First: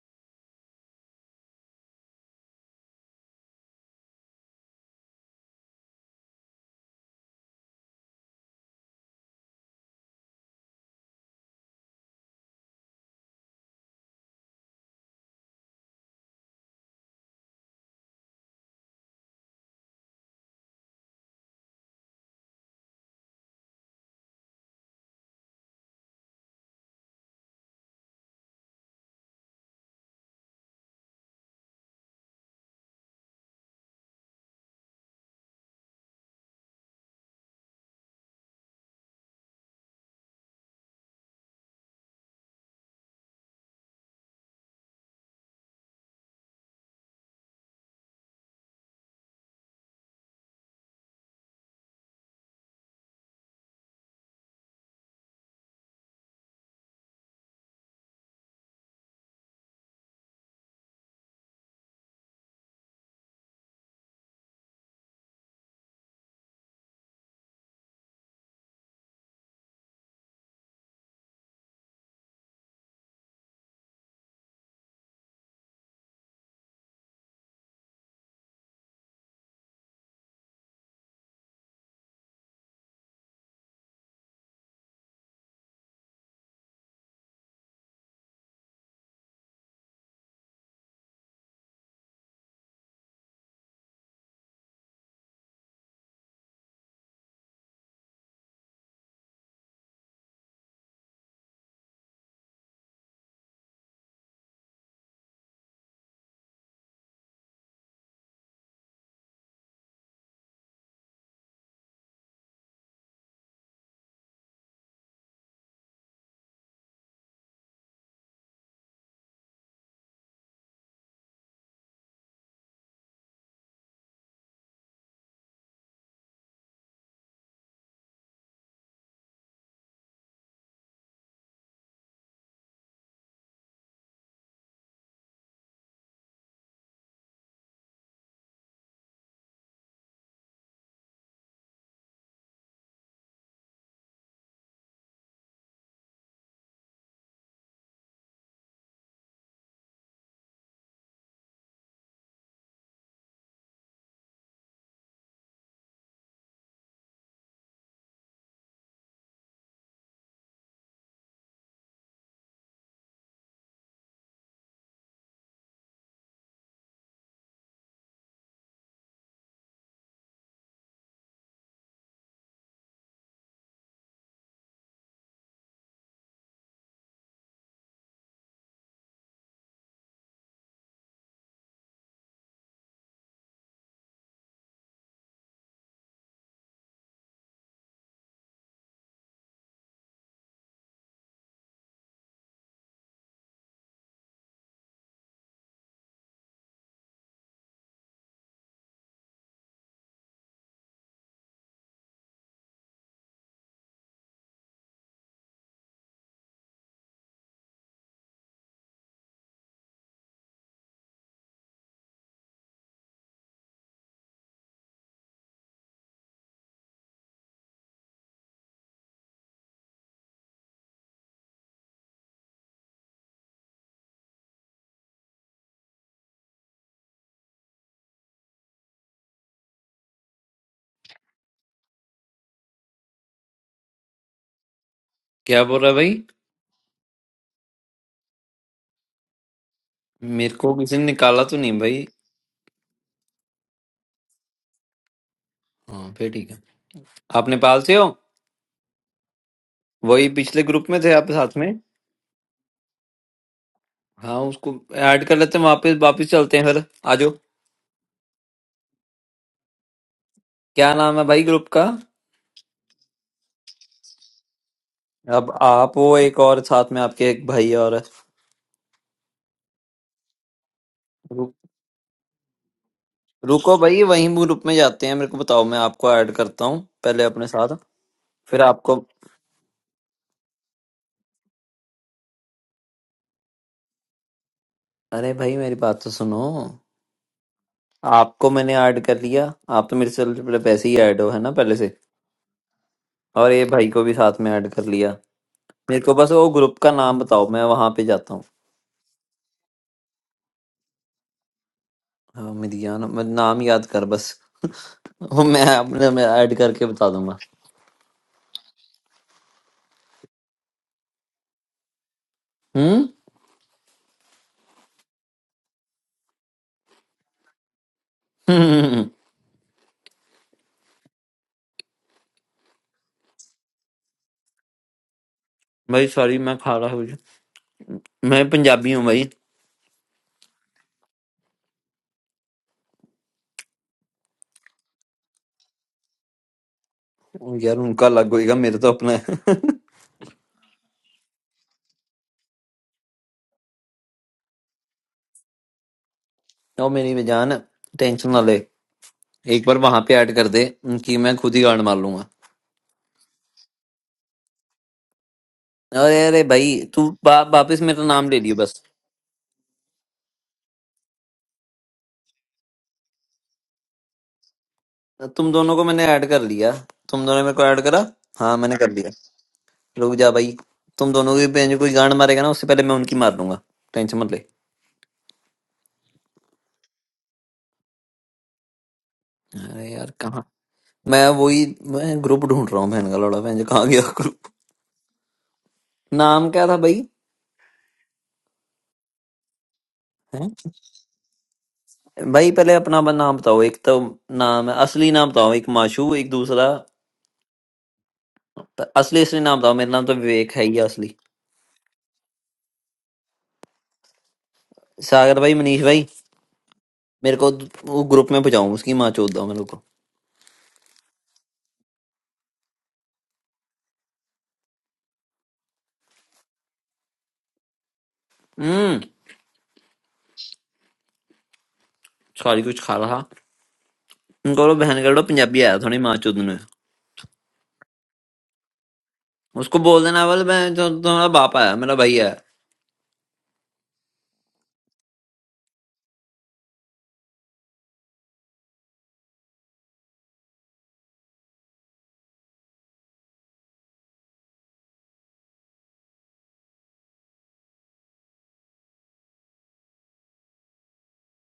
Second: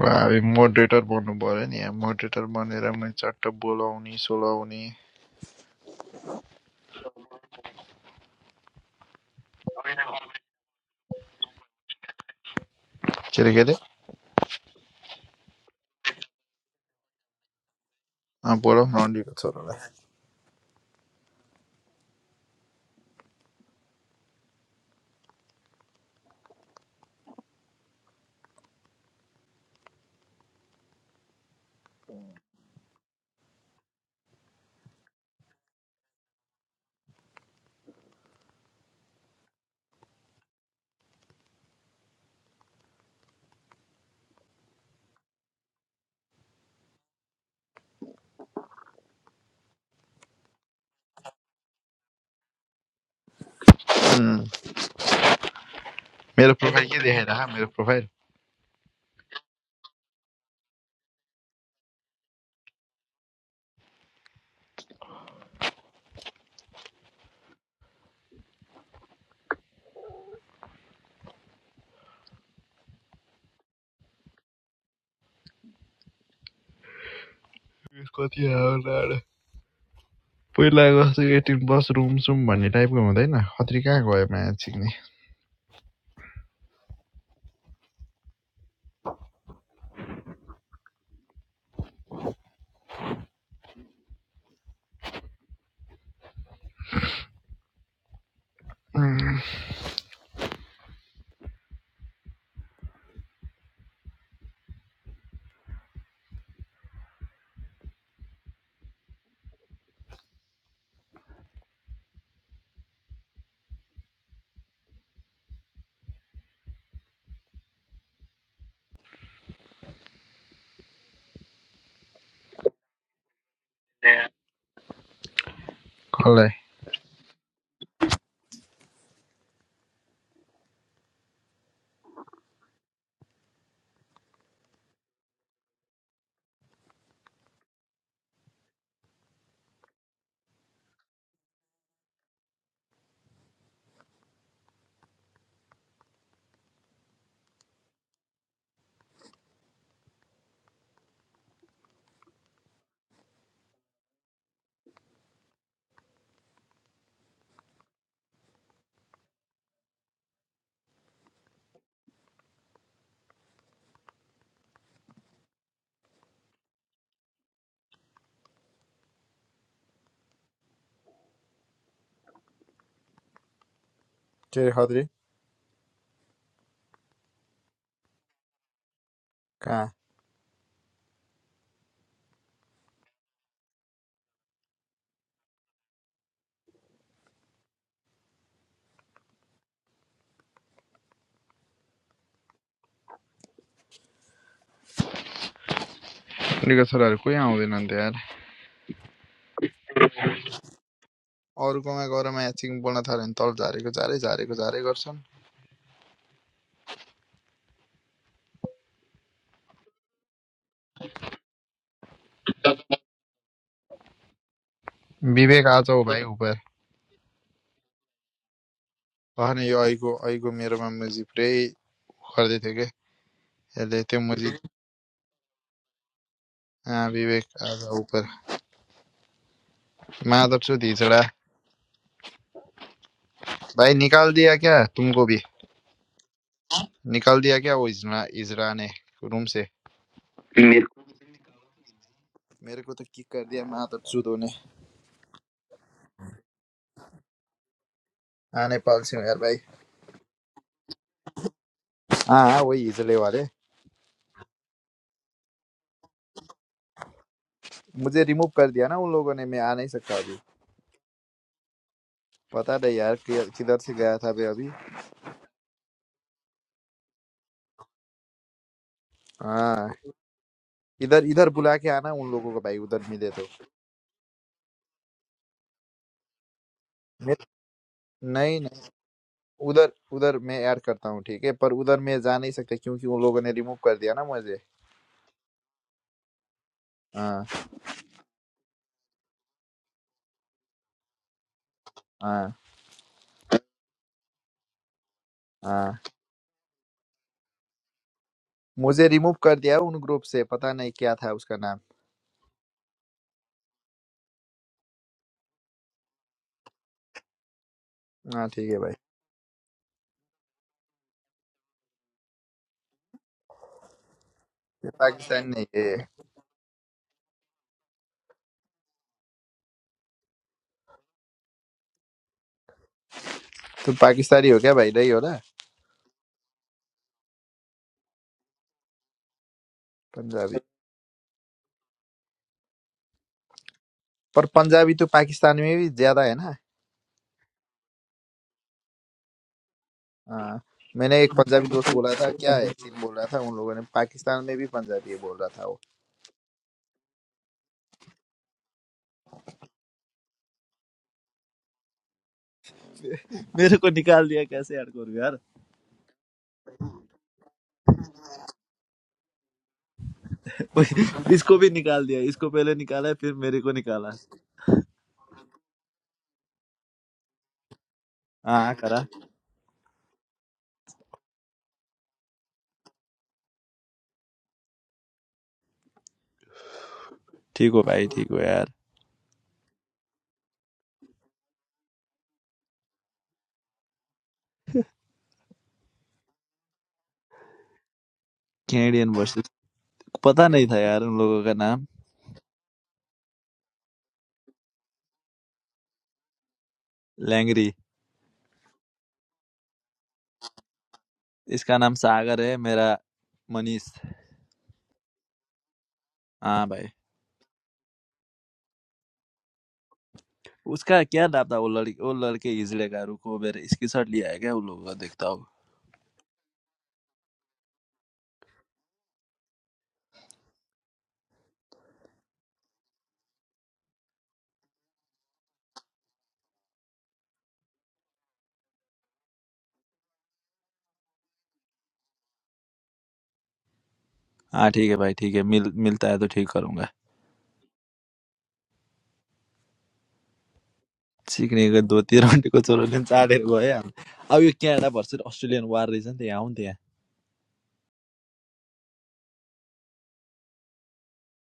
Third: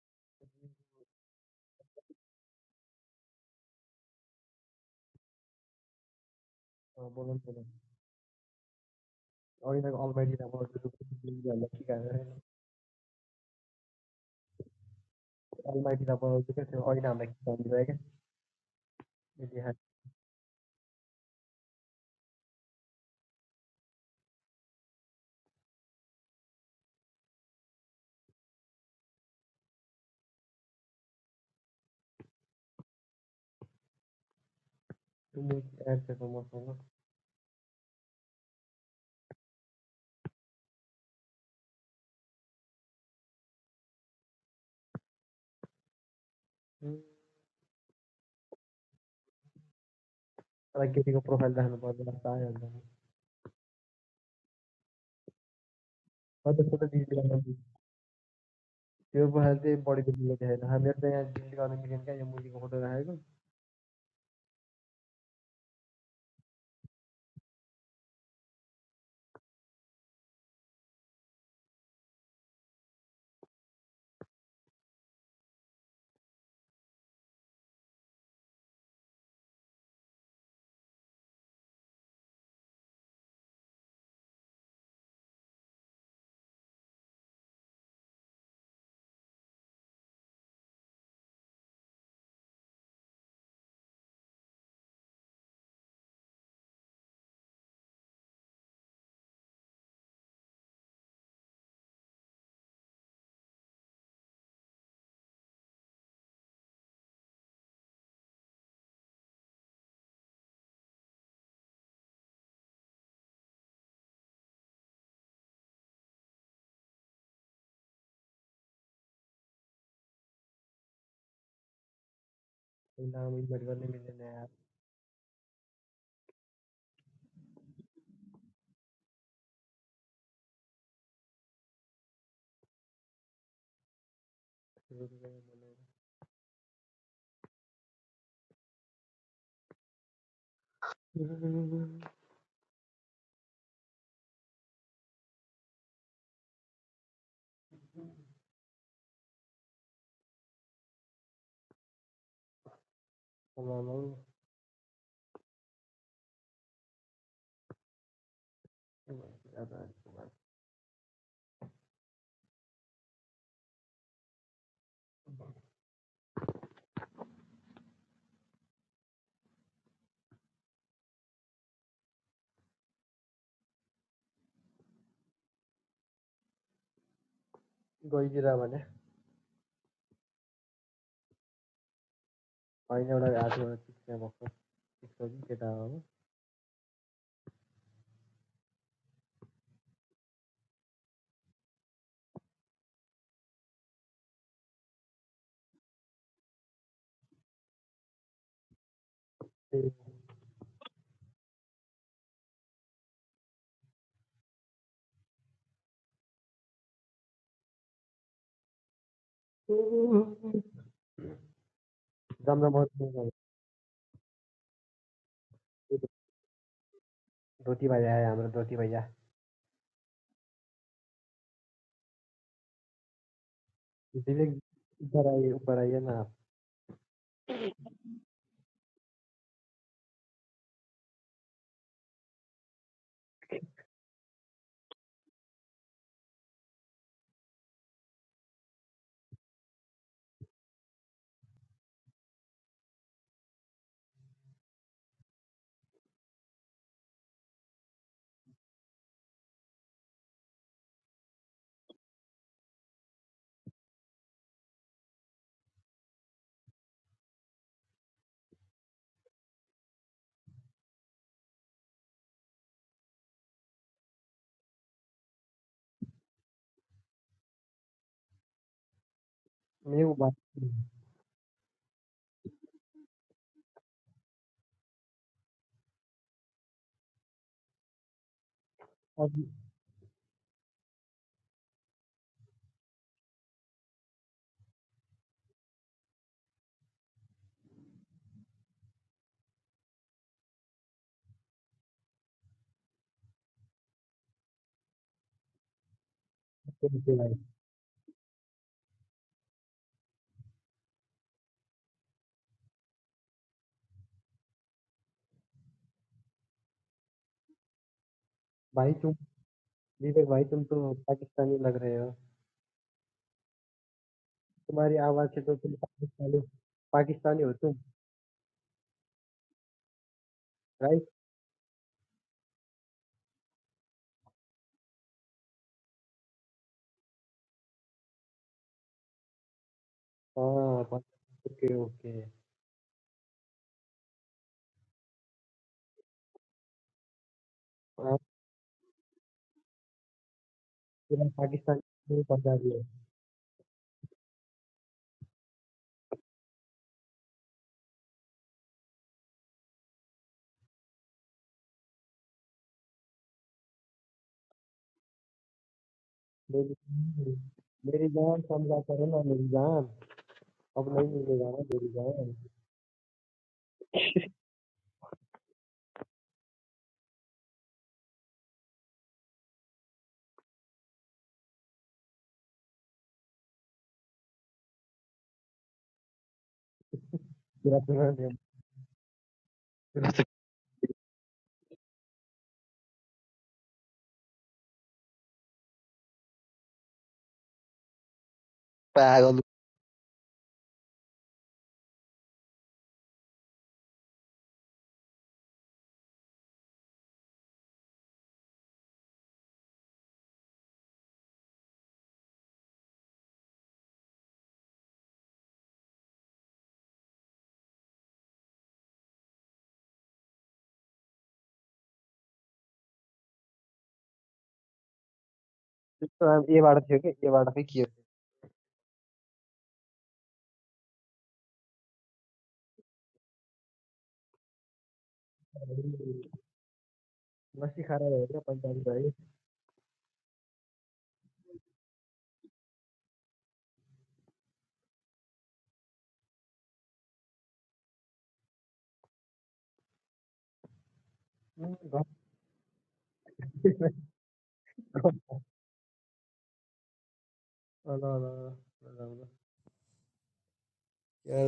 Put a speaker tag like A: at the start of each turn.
A: भाइ मोडरेटर बन्नु पर्यो नि यहाँ मोडरेटर बनेर मैले चट्ट बोलाउने सोलाउने
B: हो, बोला ना, बोला ना. ऐना अलमैटीला बनाउँछु तिमीहरूलाई के काम
A: के अरे के अरे
B: अलमैटीलाई बनाउँछु क्या त्यो ऐनाहरूलाई के काम दिँदैन क्या
A: अँ, बोलाऊ न अन्डीको
B: यदि ह्याक
A: छोरालाई
B: टु मेक एड त्यसमा मसँग हुँ, तर केटीको प्रोफाइल राख्नु पर्दैन जस्तो आयो भने त
A: उम्,
B: हो
A: मेरो
B: त्यो फोटो
A: प्रोफाइल के
B: डिलिट गर्न
A: देखाइरह
B: मिल्छ।
A: मेरो प्रोफाइल
B: त्यो प्रोफाइल चाहिँ बढी मिल्ने देखेन हामीहरू त यहाँ डिलिट गर्न मिलेन क्या यो मुलीको फोटो राखेको
A: उयस कति आयो लाडो। पहिला जस्तो एटिन प्लस रुम सुम भन्ने टाइपको हुँदैन खत्री कहाँ गयो माया छिक्ने
B: पहिलामा इन्भाइट गर्नै मिल्दैन यहाँ
A: कसलाई
B: आमा, आमा, उ, के भन्छु, अब आजको बात।
A: के अरे खत्री
B: गइदिएर भने
A: कहाँ
B: होइन एउटा हातमा चिक्ने भएको केटा हो
A: अन्डीको छोराहरू कोही आउँदैनन् त यार अरूकोमा गएर माया छिक्नु बोल्न थाल्यो भने तल झारेको झारे झारेको झारे गर्छन्
B: राम राम बहुत महंगा है।
A: विवेक आज
B: ये
A: हो
B: तो
A: भाइ उपर
B: धोती भैया है हमारे धोती भैया
A: Ah, no, yo algo, algo, mi hermano, me pray, ojalá te que ya लेते
B: इसीलिए
A: मुझे
B: इधर आइए ऊपर आइए ना आप
A: हाँ विवेक आ जाओ ऊपर मैं आदर से तीसरा भाई निकाल दिया क्या तुमको भी
C: क्या बोल रहा है भाई
A: निकाल दिया क्या वो इजरा इजरा ने रूम से
C: मेरे को
A: मेरे
C: किसी ने निकाला तो नहीं भाई
A: मेरे को तो किक कर दिया मैं आदर से दोने
C: हाँ फिर ठीक है आप नेपाल से हो
A: हाँ नेपाल से हूँ यार भाई
C: वही पिछले ग्रुप में थे आप साथ में
A: हाँ हाँ वही इजले वाले
C: हाँ उसको ऐड कर लेते हैं वापस वापस चलते हैं फिर आ जाओ
A: मुझे रिमूव कर दिया ना उन लोगों ने मैं आ नहीं सकता अभी
C: क्या नाम है भाई ग्रुप का
A: पता नहीं यार कि- किधर से गया था मैं अभी
C: अब आप वो एक और साथ में आपके एक भाई और है।
A: हाँ
B: मेरे को बात
A: इधर इधर
C: रु,
A: बुला के आना उन लोगों को भाई उधर मिले तो
C: रुको भाई वही ग्रुप में जाते हैं मेरे को बताओ मैं आपको ऐड करता हूँ पहले
A: मैं-
C: अपने साथ
A: नहीं
C: फिर आपको
B: अब
A: उधर उधर मैं ऐड करता हूँ ठीक है पर उधर मैं जा नहीं सकता क्योंकि उन लोगों ने रिमूव कर दिया ना मुझे
C: अरे भाई मेरी बात तो सुनो
A: हाँ
C: आपको मैंने ऐड कर लिया आप तो मेरे से पहले- वैसे ही ऐड हो है ना पहले से
A: हाँ
C: और ये भाई को भी साथ में ऐड कर लिया
A: हाँ
C: मेरे को बस वो ग्रुप का
B: धोती
C: नाम
B: भाई
C: बताओ मैं वहां पे जाता हूँ
A: मुझे रिमूव कर दिया उन ग्रुप से पता नहीं क्या था उसका नाम
C: हाँ, मिल गया ना मैं नाम याद कर बस वो मैं अपने में ऐड करके बता दूंगा
A: हाँ ठीक है भाई
B: भाई तुम विवेक भाई तुम तो पाकिस्तानी लग रहे हो
C: हम्म
A: ये
B: तुम्हारी आवाज से
A: पाकिस्तान
B: तो
A: नहीं
B: तुम
A: है ये
B: पाकिस्तानी पाकिस्तानी हो तुम
C: हम्म,
B: राइट
A: तुम पाकिस्तानी हो क्या भाई नहीं हो ना
C: भाई सॉरी मैं खा रहा हूँ मैं पंजाबी हूँ भाई
B: हाँ
A: पंजाबी
B: ओके ओके
A: पर पंजाबी तो पाकिस्तान में भी ज्यादा है ना
C: यार उनका
B: आप
C: अलग होएगा मेरा तो अपना है
A: हाँ मैंने
B: पूरा
A: एक पंजाबी दोस्त बोला
B: पाकिस्तानी
A: था क्या
B: पंजाबी
A: है
B: हो
A: चीन बोल रहा था उन लोगों ने पाकिस्तान में भी पंजाबी बोल रहा था वो
C: तो मेरी बेजान टेंशन ना ले एक बार वहां पे ऐड कर दे कि मैं खुद ही गांड मार लूंगा
A: मेरे को निकाल दिया कैसे यार करूँ यार
C: अरे अरे भाई
B: मेरी
C: तू वा- वापस मेरा
B: मेरी
C: नाम ले
B: जान
C: लियो
B: समझा
C: बस
B: करो ना मेरी जान अब नहीं मिलेगा ना
A: इसको भी
B: मेरी
A: निकाल दिया
B: जान
A: इसको पहले निकाला फिर मेरे को निकाला
C: तुम दोनों को मैंने ऐड कर लिया तुम दोनों मेरे को ऐड करा हाँ
A: हाँ
C: मैंने कर
A: करा
C: लिया रुक जा भाई तुम दोनों की बहन जो कोई गांड मारेगा ना उससे पहले मैं उनकी मार दूंगा टेंशन मत ले
A: ठीक
B: पूरा
A: हो भाई ठीक हो
B: पूरा
A: यार
C: अरे यार कहाँ मैं वही मैं ग्रुप ढूंढ रहा हूँ बहन का लौड़ा बहन जो कहाँ गया ग्रुप नाम क्या था भाई
A: कैनेडियन
B: पागल
A: वर्सेस पता
C: हैं?
A: नहीं था यार उन लोगों का नाम
C: भाई पहले अपना अपन नाम बताओ एक तो नाम है असली नाम बताओ एक माशू एक दूसरा
A: लैंगरी
C: त- असली असली नाम बताओ मेरा नाम तो विवेक है ही असली
A: इसका नाम सागर है मेरा मनीष
C: सागर भाई मनीष भाई
A: हाँ भाई
C: मेरे को वो ग्रुप में पहुंचाऊं उसकी माँ चोद दो मेरे को
A: उसका क्या नाम था वो लड़की वो लड़के इजले का रुको मेरे स्क्रीनशॉट लिया है क्या उन लोगों का देखता हूँ
B: त्यस्तो अब एबाट थियो कि एबाट चाहिँ के हो
C: हम्म सारी कुछ खा रहा इनको बोलो बहन कर लो पंजाबी आया थोड़ी माँ चोद ने।
B: लस्सी खाएर भयो क्या पैँतालिस भयो कि
C: उसको बोल देना बोले मैं तो तुम्हारा बाप है मेरा भैया है
A: हाँ ठीक है भाई ठीक है मिल मिलता है तो ठीक करूंगा ठीक नहीं अगर दो तीन राउन्डको छोरो चाँडेर गयो अब अब यो क्यानाडा भर्सेस अस्ट्रेलियन वार रहेछ नि त यहाँ हो नि त यहाँ
B: ल ल क्या